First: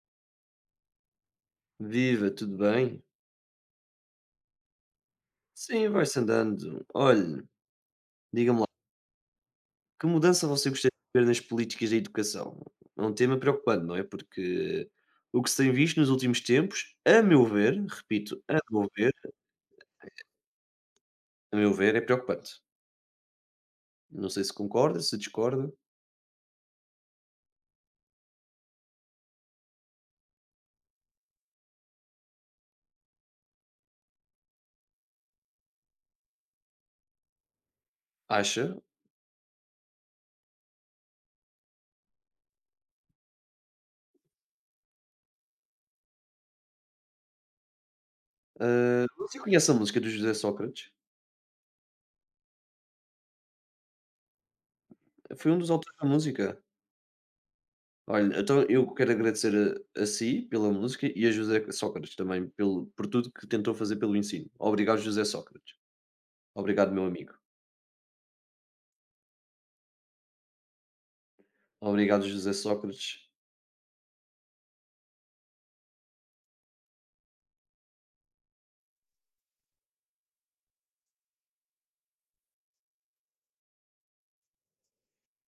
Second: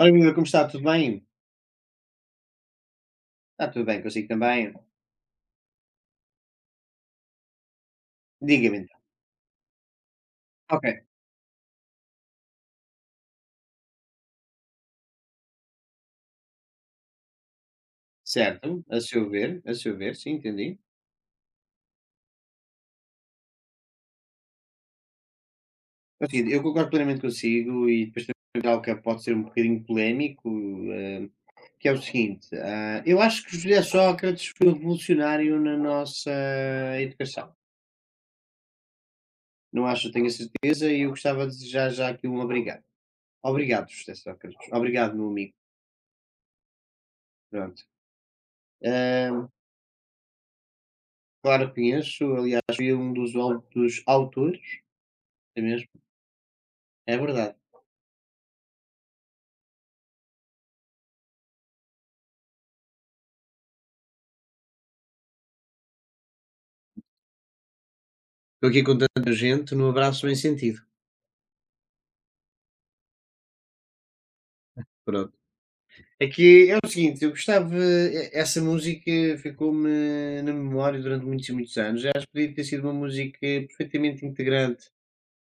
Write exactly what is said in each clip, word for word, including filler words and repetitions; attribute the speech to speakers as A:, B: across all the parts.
A: Ora viva, como está? Tudo bem?
B: Viva, tudo bem?
A: Está tudo bem consigo também?
B: Sim, vai-se andando. Olhe, diga-me lá,
A: Diga-me então.
B: que mudança você
A: Ok,
B: gostaria de ver nas políticas da educação? É um tema preocupante, não é? Porque o que se tem visto nos últimos tempos, a meu ver, repito, a
A: certo,
B: meu
A: a
B: ver,
A: seu ver, a seu ver, sim, entendi.
B: a meu ver, é preocupante. Não sei se concorda, se discorda,
A: É o seguinte, eu concordo plenamente consigo e depois também há algo que pode ser um bocadinho polémico, eh, que é o seguinte, ah, eu acho que José Sócrates foi revolucionário na nossa educação.
B: acha.
A: Não acho, tenho a certeza, e eu gostava de desejar já aqui um obrigado. Obrigado, José Sócrates. Obrigado, meu amigo. Pronto.
B: Ah, você
A: Ah,
B: conhece a música do José Sócrates?
A: claro que conheço, aliás, fui um dos, au- dos autores.
B: Foi um dos autores da música.
A: É verdade.
B: Olha, então eu quero agradecer a, a si pela música e a José Sócrates também pelo, por tudo que tentou fazer pelo ensino. Obrigado, José Sócrates. Obrigado, meu amigo.
A: Estou aqui com tanta gente, no abraço bem sentido.
B: Obrigado, José Sócrates,
A: Pronto. É que é o seguinte, eu gostava, e essa música ficou-me na memória durante muitos e muitos anos. Eu acho que podia ter sido uma música perfeitamente integrante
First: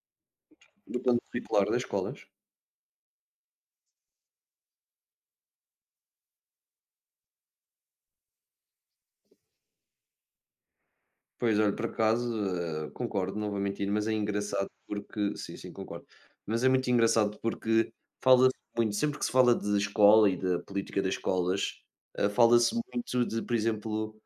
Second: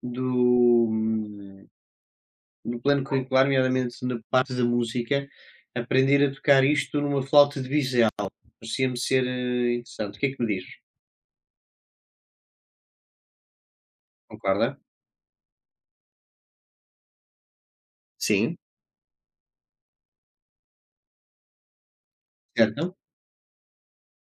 A: do,
B: do plano curricular
A: hum,
B: das escolas.
A: do plano curricular, nomeadamente na parte da música, aprender a tocar isto numa flauta de bisel. Parecia-me ser, eh, interessante. O que é que me diz?
B: Pois, olha, por acaso, eh, concordo, não vou mentir, mas é engraçado
A: Concorda?
B: porque. Sim, sim, concordo. Mas é muito engraçado porque fala-se
A: Sim.
B: muito, sempre que se fala de escola e da política das escolas, eh, fala-se
A: Certo?
B: muito de, por exemplo,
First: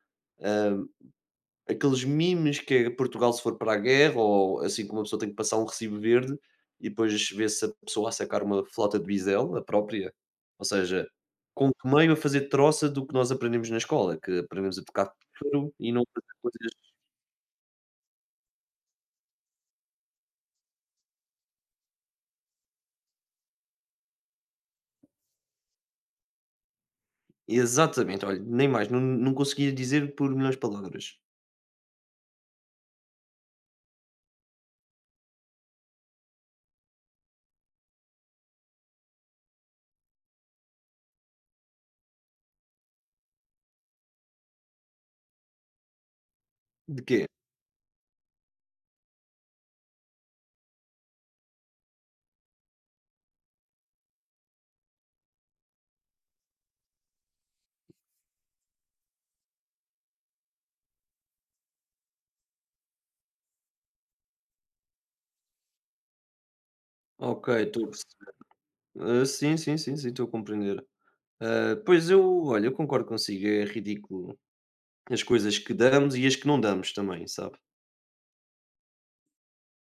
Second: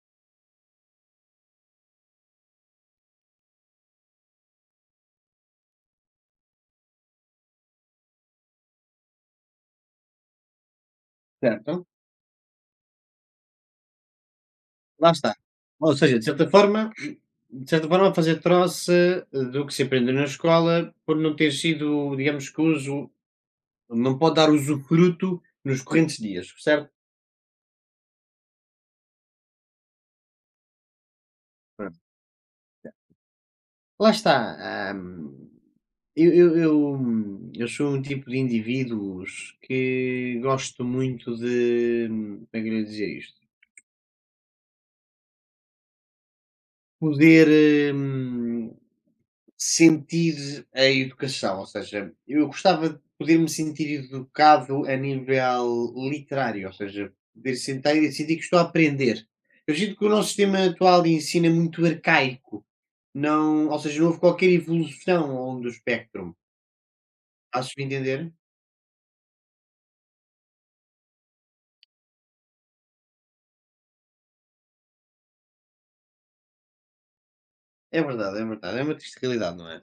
B: aqueles memes que é Portugal se for para a guerra ou assim como uma pessoa tem que passar um recibo verde e depois vê-se a pessoa a sacar uma flauta de bisel, a própria. Ou seja, com
A: Certo?
B: que meio a fazer troça do que nós aprendemos na escola, que aprendemos a tocar
A: Lá está.
B: pífaro e
A: Ou
B: não
A: seja, de
B: fazer
A: certa
B: coisas.
A: forma de certa forma fazer troça do que se aprendeu na escola por não ter sido, digamos que uso não pode dar usufruto nos correntes dias, certo?
B: Exatamente, olha, nem mais, não não conseguia dizer por milhões de palavras.
A: Certo. Lá está, hum, eu eu eu eu sou um tipo de indivíduos que gosto muito de, como é que eu ia dizer isto,
B: De quê?
A: poder, hum sentir a educação, ou seja, eu gostava de poder me sentir educado a nível literário, ou seja, poder sentar e sentir que estou a aprender. Eu sinto que o nosso sistema atual de ensino é muito arcaico, não, ou seja, não houve qualquer evolução ao longo do espectro.
B: Ok, estou
A: Faz-me
B: a perceber.
A: entender?
B: Ah, sim, sim, sim, sim, estou a compreender. Ah, pois eu, olha, eu concordo consigo, é ridículo as coisas que damos e as que não damos também, sabe?
A: É verdade, é verdade, é uma triste realidade, não é?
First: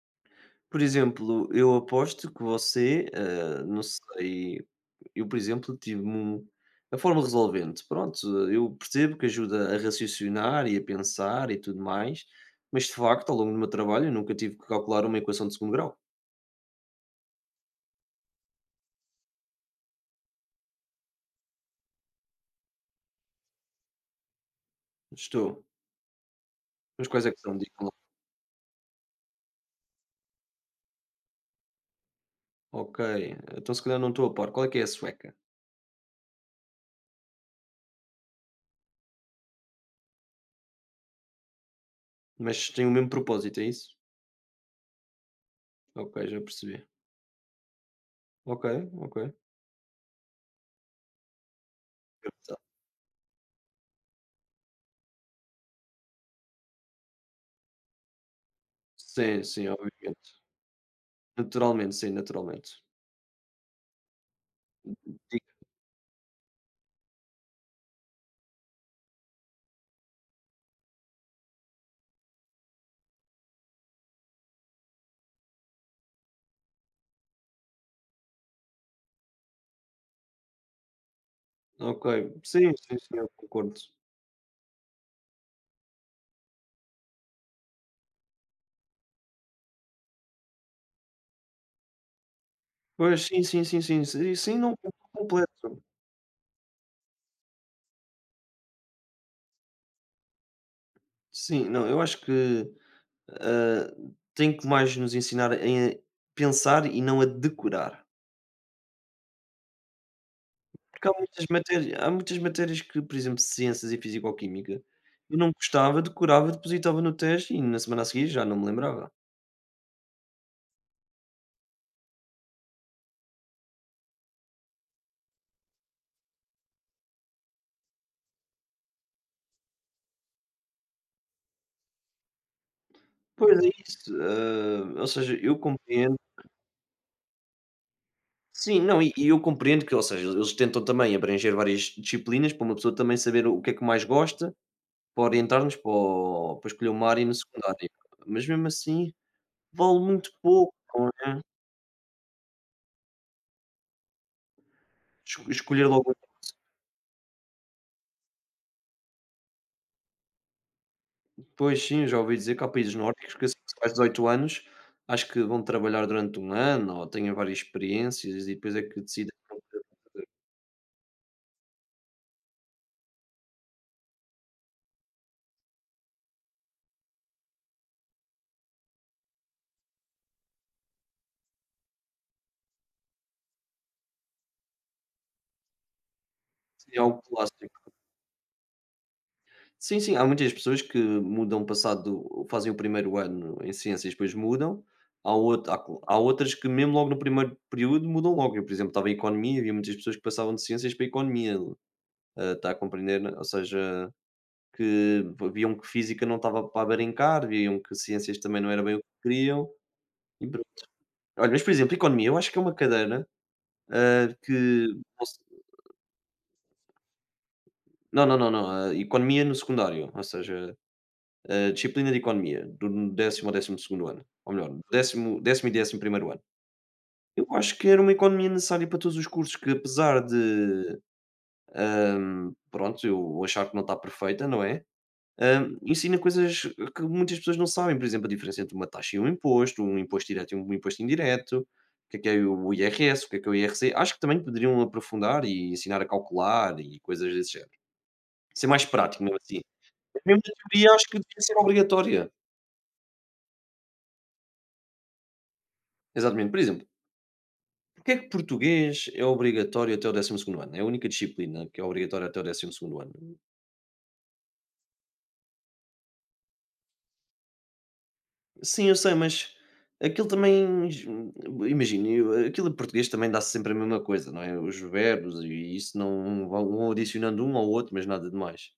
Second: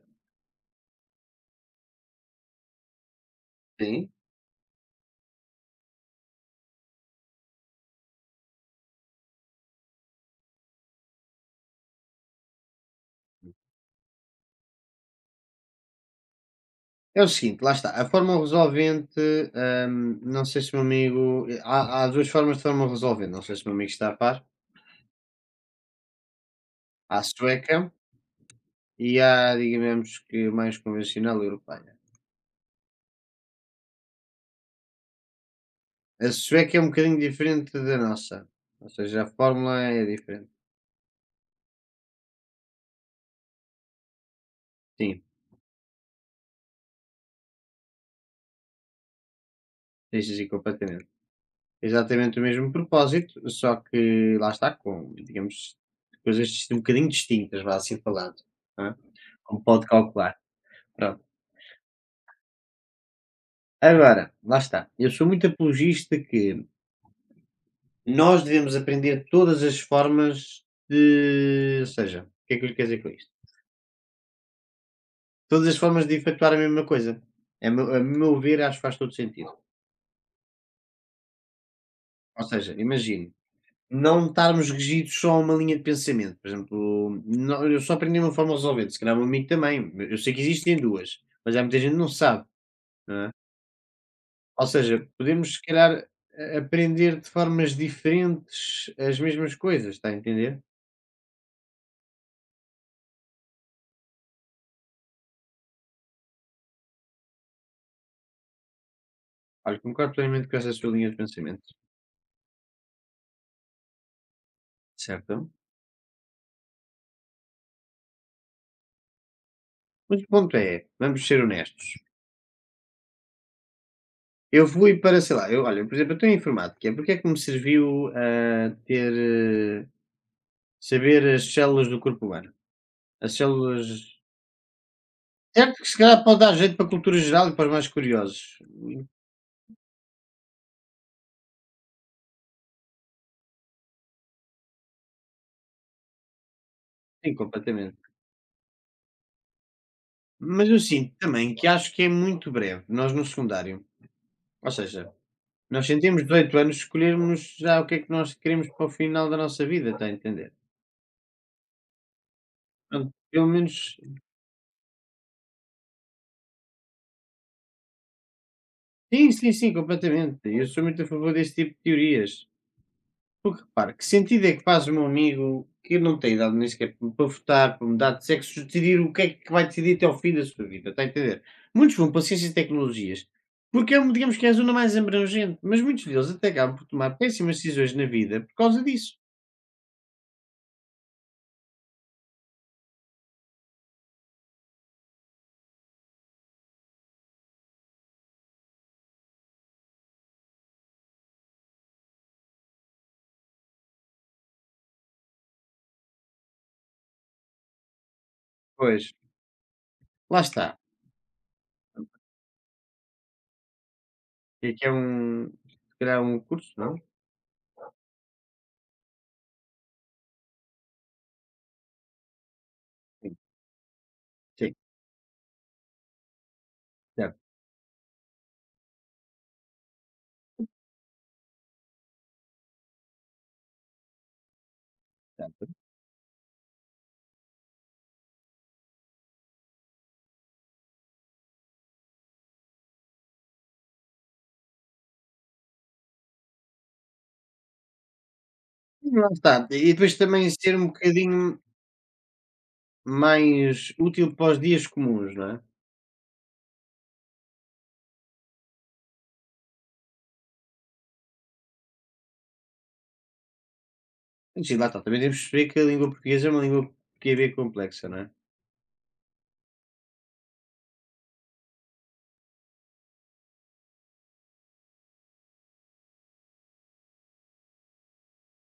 B: Por exemplo, eu aposto que você, eh, não
A: Sim.
B: sei, eu, por exemplo, tive um a forma resolvente. Pronto, eu percebo que ajuda a raciocinar e a pensar e tudo mais, mas de facto, ao longo do meu trabalho, eu nunca tive que calcular uma equação de segundo grau.
A: É o seguinte, lá está, a forma resolvente, hum, não sei se o meu amigo, há, há duas formas de forma resolvente, não sei se o meu amigo está a par.
B: Estou. Mas
A: Há a
B: quais é que são? Digam lá.
A: sueca e à, digamos que mais convencional europeia.
B: Ok, então se calhar não estou a par. Qual é que é a sueca?
A: A sueca é um bocadinho diferente da nossa, ou seja, a fórmula é diferente.
B: Mas tem o mesmo propósito, é isso?
A: Sim,
B: Ok, já percebi. Ok, ok.
A: sim, sim, sim, completamente. Exatamente o
B: Engraçado.
A: mesmo propósito, só que lá está com, digamos, coisas um bocadinho distintas, vá assim falando, não é?
B: Sim,
A: Como
B: sim,
A: pode
B: obviamente.
A: calcular. Pronto.
B: Naturalmente, sim, naturalmente.
A: Agora, lá está. Eu sou muito apologista que nós devemos aprender todas as formas de. Ou seja, o que é que eu lhe quero dizer com isto? Todas as formas de efetuar a mesma coisa. A meu a meu ver, acho que faz todo sentido.
B: Ok.
A: Ou
B: Sim,
A: seja,
B: sim, sim, eu
A: imagino,
B: concordo.
A: não estarmos regidos só a uma linha de pensamento. Por exemplo, não eu só aprendi uma forma resolvente, se calhar o meu amigo também. Eu sei que existem duas, mas há muita gente que não sabe,
B: Pois,
A: não é?
B: sim, sim, sim, sim, sim, sim,
A: Ou
B: não, por
A: seja, podemos se
B: completo.
A: calhar a aprender de formas diferentes as mesmas coisas, está a entender?
B: Sim, não, eu acho que, ah, tem que mais nos ensinar a pensar e não a decorar.
A: Olha, concordo plenamente com essa sua
B: Porque
A: linha
B: há
A: de
B: muitas
A: pensamento,
B: matérias há muitas matérias que, por exemplo, ciências e fisicoquímica, eu não
A: certo?
B: gostava, decorava, depositava no teste e na semana a seguir já não me lembrava.
A: Mas o ponto é, vamos ser honestos. Eu fui para, sei lá, eu olha, por exemplo, eu tenho informática, é porque é que me serviu, a ter, eh, saber as células do corpo humano? As
B: Pois é
A: células
B: isso, ah, ou seja, eu
A: certo que se
B: compreendo
A: calhar pode dar jeito para a cultura geral e para os mais curiosos.
B: sim, não, e e eu compreendo que, ou seja, eles tentam também abranger várias disciplinas para uma pessoa também saber o que é que mais gosta, para orientar-nos para o para escolher uma área no
A: Sim,
B: secundário,
A: completamente.
B: mas mesmo assim vale muito
A: Mas
B: pouco,
A: eu
B: não
A: sinto
B: é?
A: também que acho que é muito breve, nós no secundário. Ou seja,
B: Esco
A: nós
B: escolher logo.
A: sentimos termos dezoito anos escolhermos já o que é que nós queremos para o final da nossa vida, está a entender?
B: Pois sim, já ouvi dizer que há países
A: Pronto,
B: nórdicos que
A: pelo
B: assim que se faz
A: menos
B: dezoito anos, acho que vão trabalhar durante um ano ou têm várias experiências e depois é que decidem
A: sim, sim, sim, completamente. Eu sou muito a favor desse tipo de teorias. Porque repara, que sentido é que faz o meu amigo que não tem idade nem sequer para votar, para mudar de sexo, decidir o que é que vai decidir até ao fim da sua vida, está a entender? Muitos vão para ciências e tecnologias, porque é um digamos que é a zona mais abrangente, mas muitos deles até acabam por
B: se é
A: tomar
B: algo
A: péssimas
B: clássico.
A: decisões na vida por causa disso.
B: Sim, sim, há muitas pessoas que mudam passado fazem o primeiro ano em ciências depois mudam, há out há co há outras que mesmo logo no primeiro período mudam logo, eu por exemplo estava em economia, havia muitas pessoas que passavam de ciências para economia. Está a compreender? Né? Ou seja, que viam que física não estava para abarincar, viam que ciências também não era bem o
A: Pois,
B: que queriam.
A: lá
B: E por-
A: está.
B: Olha, mas por exemplo, economia, eu acho que é uma cadeira ah,
A: Que é que
B: que.
A: é um se calhar um curso, não?
B: Não, não, não, não. Ah, economia no secundário, ou seja, a disciplina de economia, do
A: Sim,
B: décimo ao décimo segundo ano, ou melhor,
A: sim,
B: do décimo, décimo e décimo primeiro ano.
A: certo,
B: Eu acho que era uma economia necessária para todos os cursos, que apesar de, hum, pronto, eu achar que não está perfeita, não é?
A: certo.
B: Hã, ensina coisas que muitas pessoas não sabem, por exemplo, a diferença entre uma taxa e um imposto, um imposto direto e um imposto indireto, o que é que é o I R S, o que é que é o I R C. Acho que também poderiam aprofundar e ensinar a calcular e coisas desse género. Ser mais
A: E
B: prático
A: lá
B: mesmo
A: está,
B: assim.
A: e depois
B: Mas mesmo
A: também
B: na
A: ser um
B: teoria acho que devia
A: bocadinho
B: ser obrigatória.
A: mais útil para os dias comuns, não é?
B: Exatamente. Por exemplo, porque é que português é obrigatório até o décimo segundo ano? É a única disciplina que é obrigatória até o décimo segundo ano.
A: Sim, lá está. Também temos que perceber que a língua portuguesa é uma língua que é bem complexa, não é?
B: Sim, eu sei, mas aquilo também, imagino, eu- aquilo em português também dá-se sempre a mesma coisa, não é? Os verbos e isso não vão vão adicionando um ao outro, mas nada de mais.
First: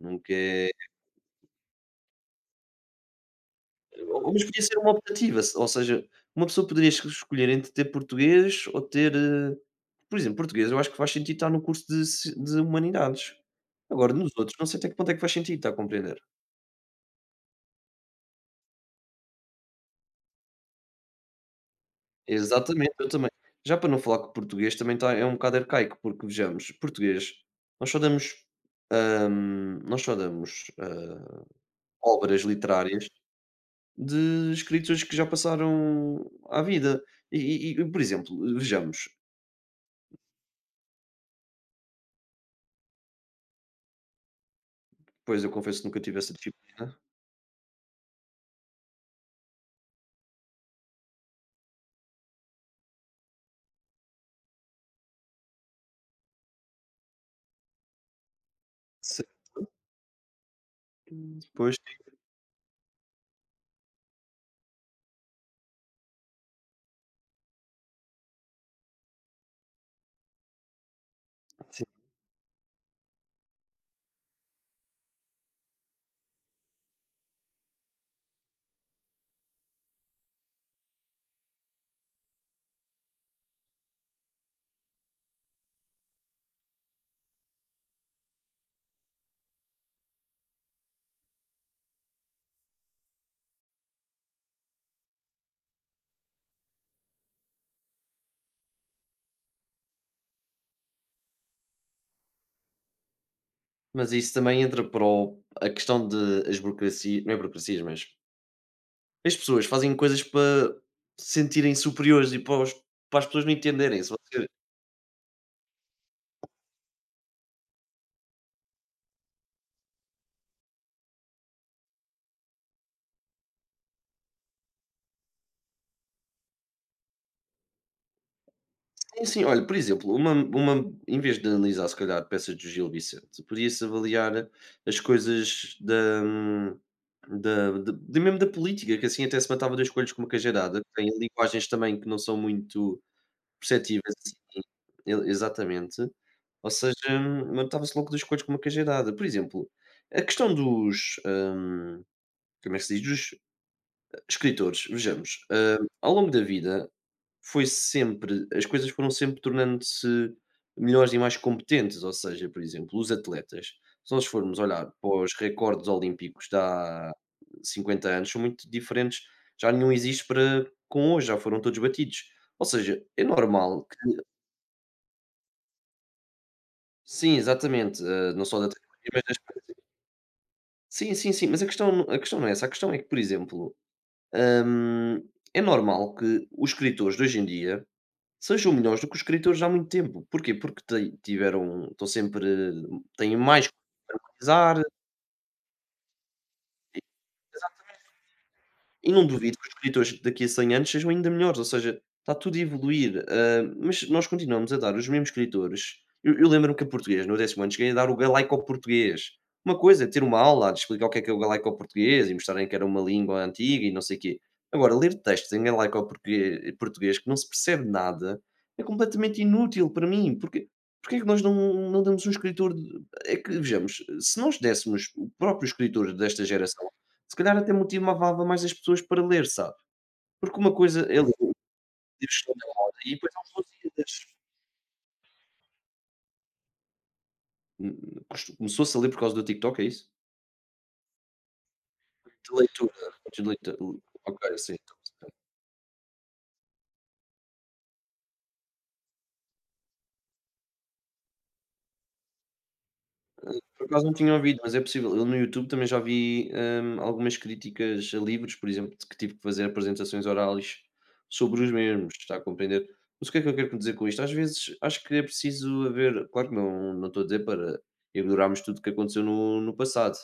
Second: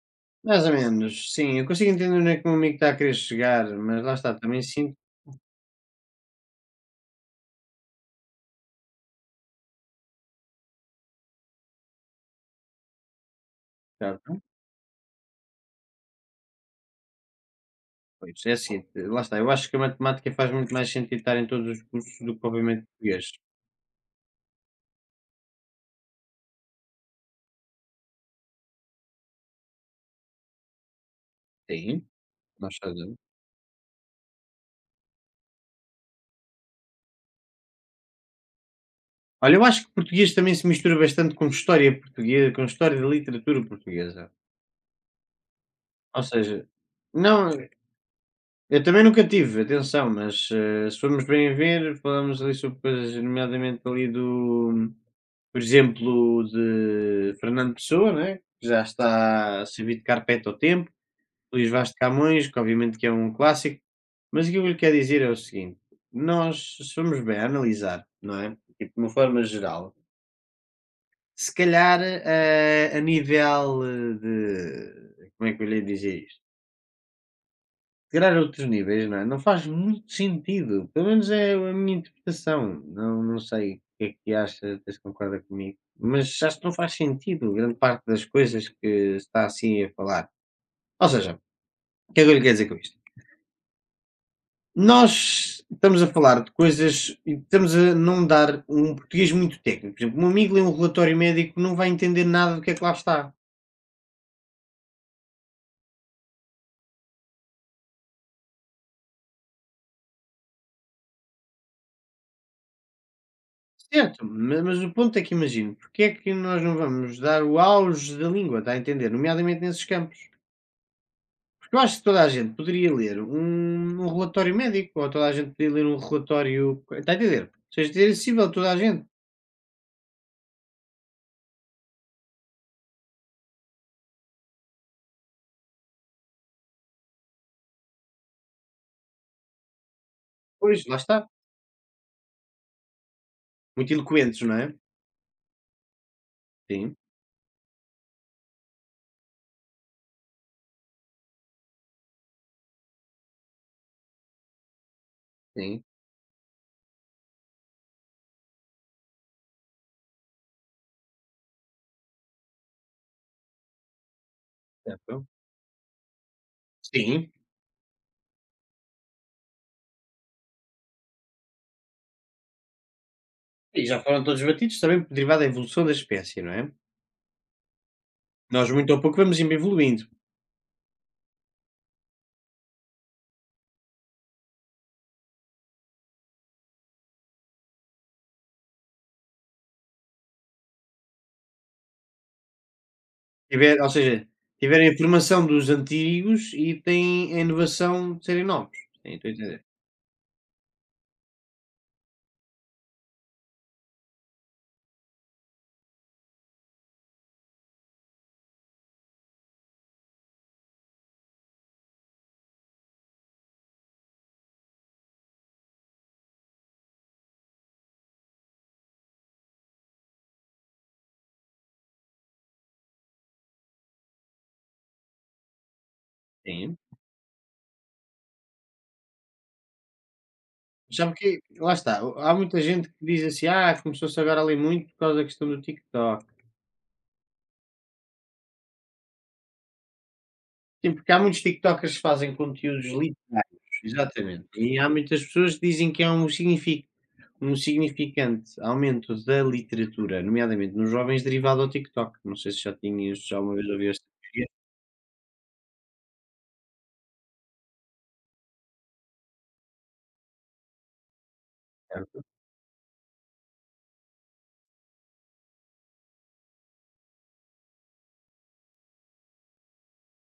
B: Nunca
A: Mais
B: é.
A: ou menos, sim. Eu consigo entender onde é que o meu amigo está a querer chegar, mas lá
B: ou-
A: está,
B: Mas podia
A: também
B: ser uma
A: sinto.
B: optativa, se- ou seja, uma pessoa poderia es- escolher entre ter português ou ter. eh, Por exemplo, português, eu acho que faz sentido estar no curso de, ci- de humanidades. Agora,
A: Claro,
B: nos
A: não?
B: outros, não sei até que ponto é que faz sentido, está a compreender?
A: Pois, é assim, lá está. Eu acho que a matemática faz muito mais sentido estar em todos os cursos do que propriamente
B: Exatamente, eu
A: português.
B: também. Já para não falar que português também tá é um bocado arcaico, porque vejamos, português, nós só damos, hum, nós só damos, hã,
A: Sim,
B: obras
A: nós
B: literárias
A: fazemos.
B: de escritores que já passaram à vida. E e e, por exemplo, vejamos,
A: Olha, eu acho que português também se mistura bastante com história portuguesa, com história da literatura portuguesa.
B: pois eu confesso que nunca tive
A: Ou
B: essa
A: seja,
B: disciplina.
A: não. Eu também nunca tive, atenção, mas, eh, se formos bem ver, falámos ali sobre coisas, nomeadamente ali do por exemplo, de Fernando Pessoa, né, que já
B: Sim,
A: está a servir de carpete ao tempo, Luís
B: pois,
A: Vaz de Camões, que obviamente que é um clássico, mas aquilo que eu lhe quero dizer é o seguinte: nós, se formos bem a analisar, não é, tipo de uma forma geral, se
B: sim.
A: calhar, eh, a nível eh, de como é que eu lhe hei de dizer isto? Tirar outros níveis, não é? Não faz muito sentido. Pelo menos é a minha interpretação. Não, não sei o que é que achas, se concorda comigo. Mas acho que não faz sentido grande parte das coisas que está assim a falar. Ou seja, o que é que eu lhe quero dizer com isto? Nós estamos a falar de coisas e estamos a não dar um português muito técnico. Por exemplo, um amigo lê um relatório médico não vai entender nada do que é que lá está.
B: Mas isso também entra para o a questão de as burocracia não é burocracias, mas as pessoas fazem coisas para se sentirem superiores e para os para as pessoas não entenderem. Se
A: Certo,
B: você
A: ma- mas o ponto é que imagino, porque é que nós não vamos dar o auge da língua, está a entender? Nomeadamente nesses campos. Eu acho que toda a gente poderia ler um, um relatório médico, ou toda a gente poderia ler um relatório. Está a entender? Ou seja, ter acessível a toda a gente.
B: sim, sim. Olha, por exemplo, uma uma em vez de analisar, se calhar, peças do Gil Vicente, podia-se avaliar as coisas da da de de mesmo da política, que assim até se matava dois coelhos com uma cajadada,
A: Pois,
B: que
A: lá
B: tem
A: está.
B: linguagens também que não são muito
A: Muito
B: perceptíveis,
A: eloquentes, não
B: assim
A: é?
B: e exatamente. Ou seja,
A: Sim,
B: matava-se logo dois coelhos com uma cajadada. Por exemplo, a questão dos, hã, como é que se diz? Dos escritores. Vejamos, hã,
A: sim,
B: ao longo da vida foi sempre as coisas foram sempre tornando-se melhores e mais competentes, ou seja, por exemplo, os atletas, se nós formos olhar para
A: certo.
B: os recordes olímpicos de há
A: Sim.
B: cinquenta anos, são muito diferentes, já nenhum existe para com hoje, já foram todos batidos. Ou seja, é
A: E
B: normal que
A: já foram todos batidos também derivado da evolução da espécie, não é?
B: sim, exatamente, eh, não só da
A: Nós muito ou
B: tecnologia,
A: pouco
B: mas das.
A: vamos evoluindo.
B: Sim, sim, sim, mas a questão a questão não é essa, a questão é que, por exemplo, hum, é normal que os escritores de hoje em dia sejam melhores do que os escritores há muito tempo. Porquê? Porque ti tiveram estão sempre têm mais que
A: Tiver, ou seja,
B: pesquisar.
A: tiveram a informação dos antigos e têm a inovação de serem novos.
B: E
A: Sim,
B: não
A: estou a
B: duvido
A: entender.
B: que os escritores daqui a cem anos sejam ainda melhores, ou seja, está tudo a evoluir, hã, mas nós continuamos a dar os mesmos escritores. Eu eu lembro-me que em português, no décimo ano, cheguei a dar o galaico-português. Uma coisa é ter uma aula a explicar o que é que é o galaico-português e mostrarem que era uma língua antiga e não sei o quê. Agora, ler textos em galaico-portuguê português que não se percebe nada, é completamente inútil para mim, porque porque é que nós não não damos um escritor de é que vejamos, se nós dessemos o próprio escritor desta
A: Sim.
B: geração se calhar até motivava mais as pessoas para ler, sabe, porque uma coisa
A: Sabe
B: é ler
A: que,
B: os
A: lá está, há
B: livros estão
A: muita
B: na
A: gente que
B: moda e
A: diz
B: depois há
A: assim,
B: uns
A: ah, começou-se
B: livros
A: agora a ler muito por causa da questão do TikTok.
B: hum, começou-se a ler por causa do TikTok, é isso?
A: Sim, porque há muitos TikTokers que fazem
B: De
A: conteúdos
B: leitura, de
A: literários,
B: leitura, ok,
A: exatamente.
B: sim.
A: E há
B: Então,
A: muitas pessoas que dizem que há um signifi um significante aumento da literatura, nomeadamente nos jovens, derivado ao TikTok. Não sei se já tinhas já uma vez
B: por
A: ouvido
B: acaso
A: esta
B: não tinha
A: teoria,
B: ouvido, mas é possível. Eu no YouTube também já vi, hum, algumas críticas a livros, por exemplo, que tive que fazer apresentações orais sobre os mesmos,
A: certo?
B: está a compreender? Mas o que é que eu quero dizer com isto? Às vezes acho que é preciso haver claro que não não estou a dizer para ignorarmos tudo o que aconteceu no no passado.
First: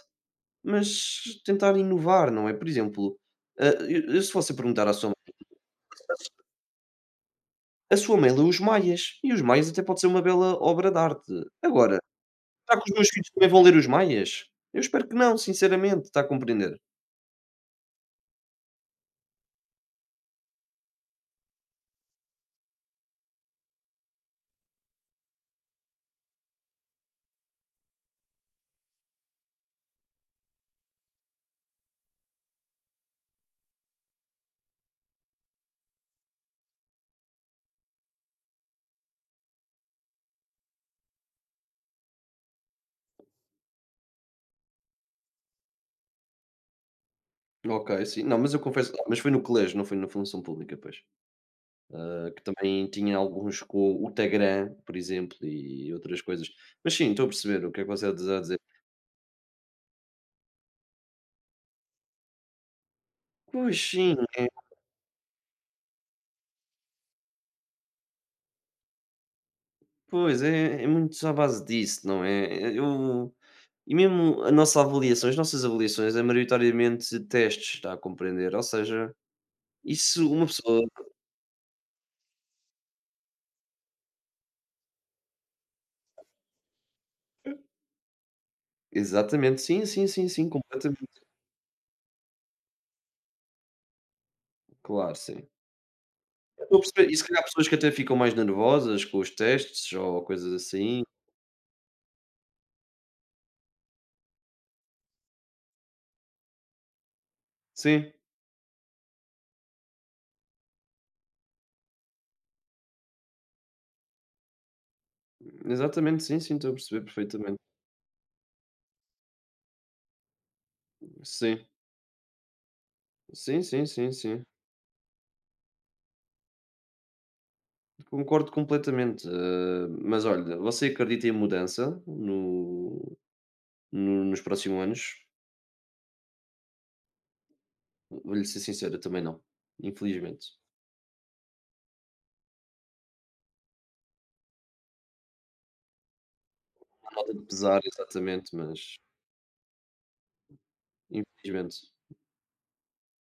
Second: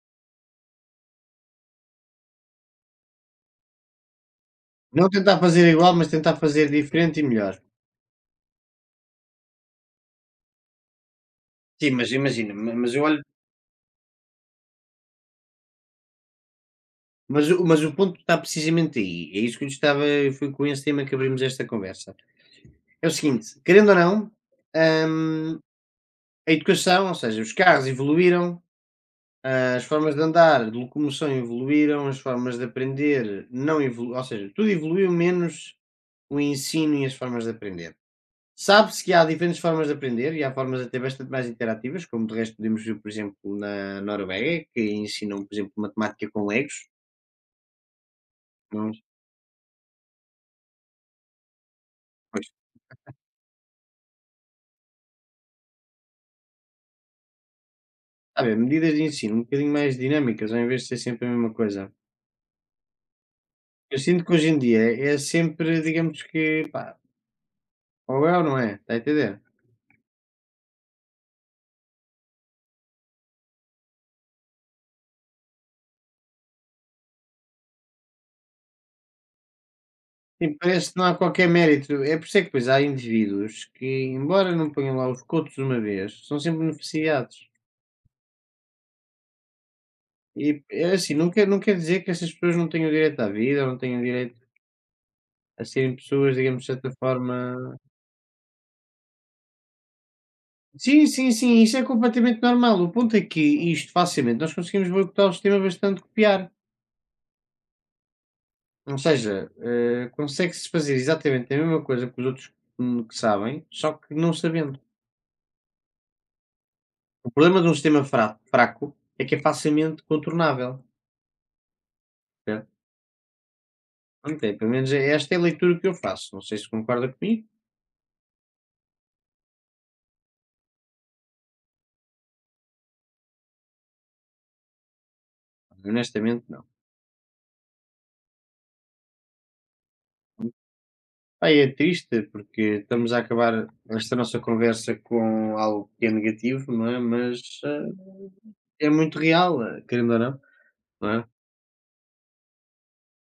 B: Mas tentar inovar, não é? Por exemplo, ah, eu eu se fosse perguntar à sua
A: Não
B: mãe,
A: tentar fazer igual, mas tentar fazer diferente e melhor.
B: a sua mãe leu Os Maias, e Os Maias até pode ser uma bela obra de arte.
A: Sim,
B: Agora,
A: mas imagina, ma
B: será que
A: mas
B: os
A: eu
B: meus
A: olho
B: filhos também vão ler Os Maias? Eu espero que não, sinceramente, está a compreender?
A: mas o mas o ponto está precisamente aí, é isso que eu estava foi com esse tema que abrimos esta conversa. É o seguinte, querendo ou não, hã, a educação, ou seja, os carros evoluíram. As formas de andar, de locomoção evoluíram, as formas de aprender não evoluíram, ou seja, tudo evoluiu menos o ensino e as formas de aprender. Sabe-se que há diferentes formas de aprender e há formas até bastante mais interativas, como de resto podemos ver, por exemplo, na Noruega, que ensinam, por exemplo, matemática com legos,
B: Ok, sim. Não, mas eu
A: não
B: confesso
A: é?
B: mas foi no colégio, não foi na função pública, pois. Ah, que
A: Pois,
B: também tinha alguns com o Tagram, por exemplo, e outras coisas. Mas sim, estou a perceber o que é que você está a
A: sabe,
B: dizer.
A: medidas de ensino um bocadinho mais dinâmicas, ao invés de ser sempre a mesma coisa.
B: Pois
A: Eu
B: sim.
A: sinto que hoje em dia é sempre, digamos que, pá, ou é ou não é, está a entender?
B: Pois, é é é muito à base disso, não é? É, eu e mesmo a nossa avaliação as nossas avaliações é maioritariamente testes, está a compreender? Ou seja, isso uma
A: Sim,
B: pessoa
A: parece que não há qualquer mérito. É por isso é que depois há indivíduos que, embora não ponham lá os cotos de uma vez, são sempre beneficiados.
B: exatamente, sim, sim, sim,
A: E
B: sim,
A: é assim,
B: completamente,
A: não quer, não quer dizer que essas pessoas não tenham direito à vida, não tenham direito
B: claro, sim.
A: a serem pessoas, digamos,
B: Eu
A: de
B: estou a
A: certa
B: perceber e se calhar há pessoas que
A: forma.
B: até ficam mais nervosas com os testes ou coisas assim.
A: Sim, sim, sim, isso é completamente normal. O ponto é que isto facilmente nós conseguimos boicotar o sistema bastante copiar.
B: Sim,
A: Ou seja, eh, consegue-se fazer exatamente a mesma coisa que os outros hum, que sabem, só que não sabendo.
B: exatamente, sim, sim, estou a perceber
A: O
B: perfeitamente.
A: problema de um sistema fra- fraco é que é facilmente contornável.
B: Sim,
A: Certo.
B: sim, sim, sim,
A: Ok,
B: sim,
A: pelo menos é esta é a leitura que eu faço. Não sei se concorda comigo,
B: concordo completamente, hã, mas olha, você acredita em mudança no No nos próximos anos,
A: honestamente não.
B: vou-lhe ser sincero, eu também não, infelizmente.
A: Pá, é triste porque estamos a acabar esta nossa conversa com algo que é negativo, não é?
B: Uma nota
A: Mas
B: de pesar, exatamente,
A: eh, é
B: mas
A: muito real, eh, querendo ou não, não é?
B: infelizmente.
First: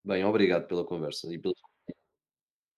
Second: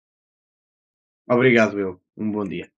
B: Bem, obrigado pela conversa e pelo
A: Obrigado, eu. Um bom dia.